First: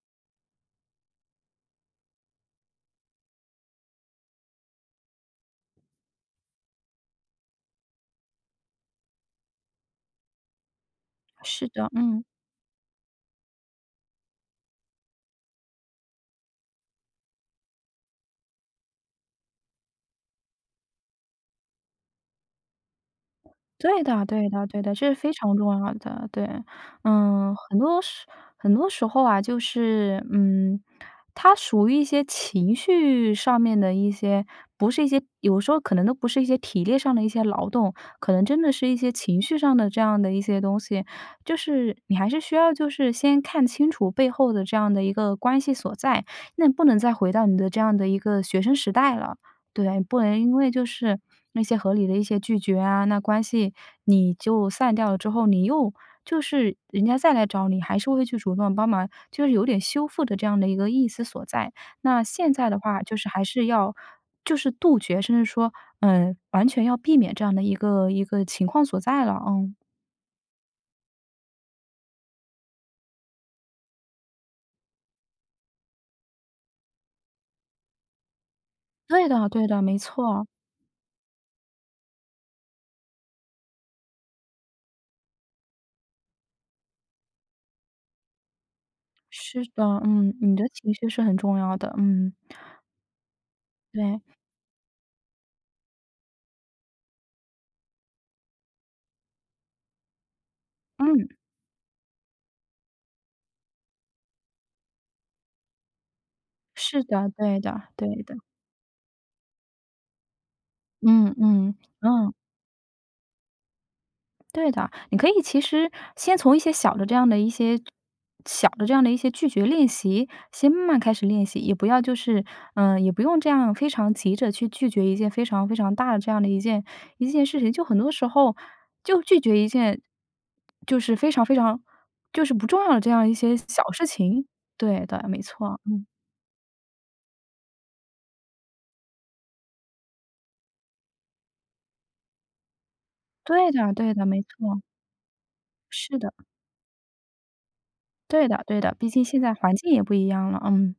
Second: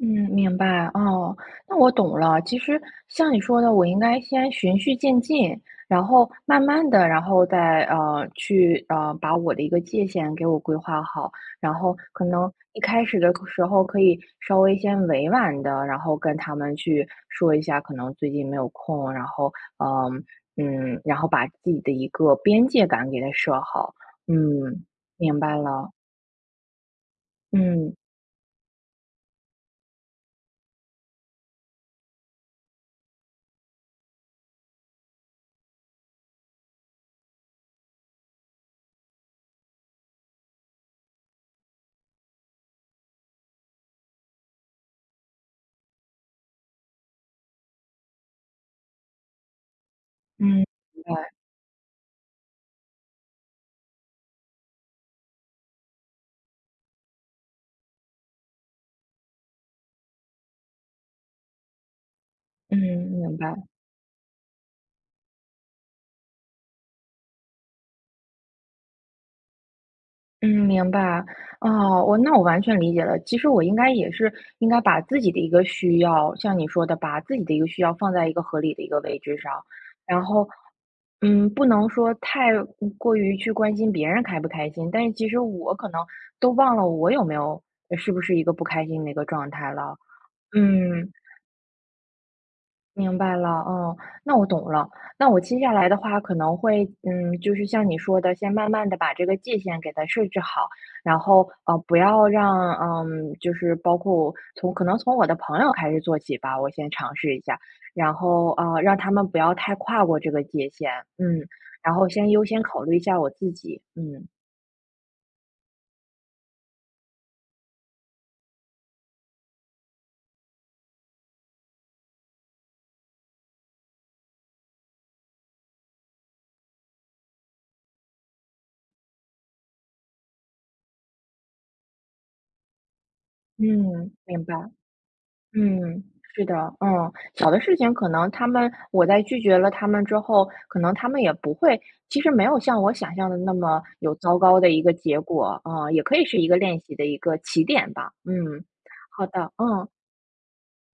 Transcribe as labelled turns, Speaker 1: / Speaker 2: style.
Speaker 1: 嗯，明白。哦，那我懂了，其实像你说的，我应该先循序渐进，然后慢慢地然后再，呃，去呃，把我的一个界限给我规划好。
Speaker 2: 是
Speaker 1: 然
Speaker 2: 的，
Speaker 1: 后
Speaker 2: 嗯。
Speaker 1: 可能一开始的时候可以稍微先委婉地然后跟他们去说一下，可能最近没有空，然后，呃，嗯然后把自己的一个边界感给它设好，
Speaker 2: 对的对的对
Speaker 1: 嗯，
Speaker 2: 的，这是非
Speaker 1: 明
Speaker 2: 常
Speaker 1: 白
Speaker 2: 重
Speaker 1: 了。
Speaker 2: 要的，对。呃，很
Speaker 1: 嗯。
Speaker 2: 多时很多时候啊，就是，嗯，它属于一些情绪上面的一些不是一些，有时候可能都不是一些体力上的一些劳动，可能真的是一些情绪上的这样的一些东西。就是你还是需要就是先看清楚背后的这样的一个关系所在，那不能再回到你的这样的一个学生时代了。对，不能因
Speaker 1: 嗯，
Speaker 2: 为就
Speaker 1: 明
Speaker 2: 是
Speaker 1: 白。
Speaker 2: 那些合理的一些拒绝啊，那关系你就散掉了之后，你又就是人家再来找你，还是会去主动帮忙，就是有点修复的这样的一个意思所在，那现在的
Speaker 1: 嗯，
Speaker 2: 话就是
Speaker 1: 明
Speaker 2: 还
Speaker 1: 白。
Speaker 2: 是要就是杜绝，甚至说，呃，完全要避免这样的一个一个情况所在了啊。
Speaker 1: 嗯，明白。哦，我那我完全理解了，其实我应该也是应该把自己的一个需要像你说的，把自己的一个需要放在一个合理的一个位
Speaker 2: 对
Speaker 1: 置
Speaker 2: 的
Speaker 1: 上。
Speaker 2: 对的，没
Speaker 1: 然
Speaker 2: 错。
Speaker 1: 后，嗯，不能说太过于去关心别人开不开心，但是其实我可能都忘了我有没有是不是一个不开心的一个状
Speaker 2: 是
Speaker 1: 态
Speaker 2: 的。
Speaker 1: 了。
Speaker 2: 嗯，你的情绪
Speaker 1: 嗯。
Speaker 2: 是很重要的，嗯。
Speaker 1: 明白了。哦，
Speaker 2: 对。
Speaker 1: 那我懂了，那我接下来的话，可能会嗯，就是像你说的，先慢慢地把这个界限给它设置好，然
Speaker 2: 嗯。
Speaker 1: 后，呃，不要让呃，就是包括从可能从我的朋友开始做起吧，我先
Speaker 2: 是
Speaker 1: 尝
Speaker 2: 的，
Speaker 1: 试一下，
Speaker 2: 对的，
Speaker 1: 然
Speaker 2: 对的。
Speaker 1: 后，呃，让他们不要太跨过这个界限。
Speaker 2: 嗯
Speaker 1: 嗯，
Speaker 2: 嗯，
Speaker 1: 然后先
Speaker 2: 嗯。
Speaker 1: 优先考虑一下我自己。嗯。
Speaker 2: 对的，你可以其实先从一些小的这样的一些小的这样的一些拒绝练习，先慢慢开始练习，也不要就是呃，也不用这样非常急着去拒绝一件非常非常大的这样的一件一件事情。就很多时候就拒绝一件就是非常非常就是不重要的这样一些小事
Speaker 1: 嗯，明
Speaker 2: 情。
Speaker 1: 白。
Speaker 2: 对对，没错。
Speaker 1: 嗯，
Speaker 2: 嗯。
Speaker 1: 是的。嗯，小的事情可能他们我在拒绝了他们之后，可能他们也不会其实没有像我想象的那
Speaker 2: 对
Speaker 1: 么
Speaker 2: 的
Speaker 1: 有
Speaker 2: 对的，
Speaker 1: 糟
Speaker 2: 没
Speaker 1: 糕的
Speaker 2: 错。
Speaker 1: 一个结果。啊，也可
Speaker 2: 是
Speaker 1: 以
Speaker 2: 的。
Speaker 1: 是一个练习的一个起点吧。
Speaker 2: 对的
Speaker 1: 嗯，
Speaker 2: 对的，毕竟
Speaker 1: 好
Speaker 2: 现
Speaker 1: 的。
Speaker 2: 在环
Speaker 1: 嗯。
Speaker 2: 境也不一样了，嗯。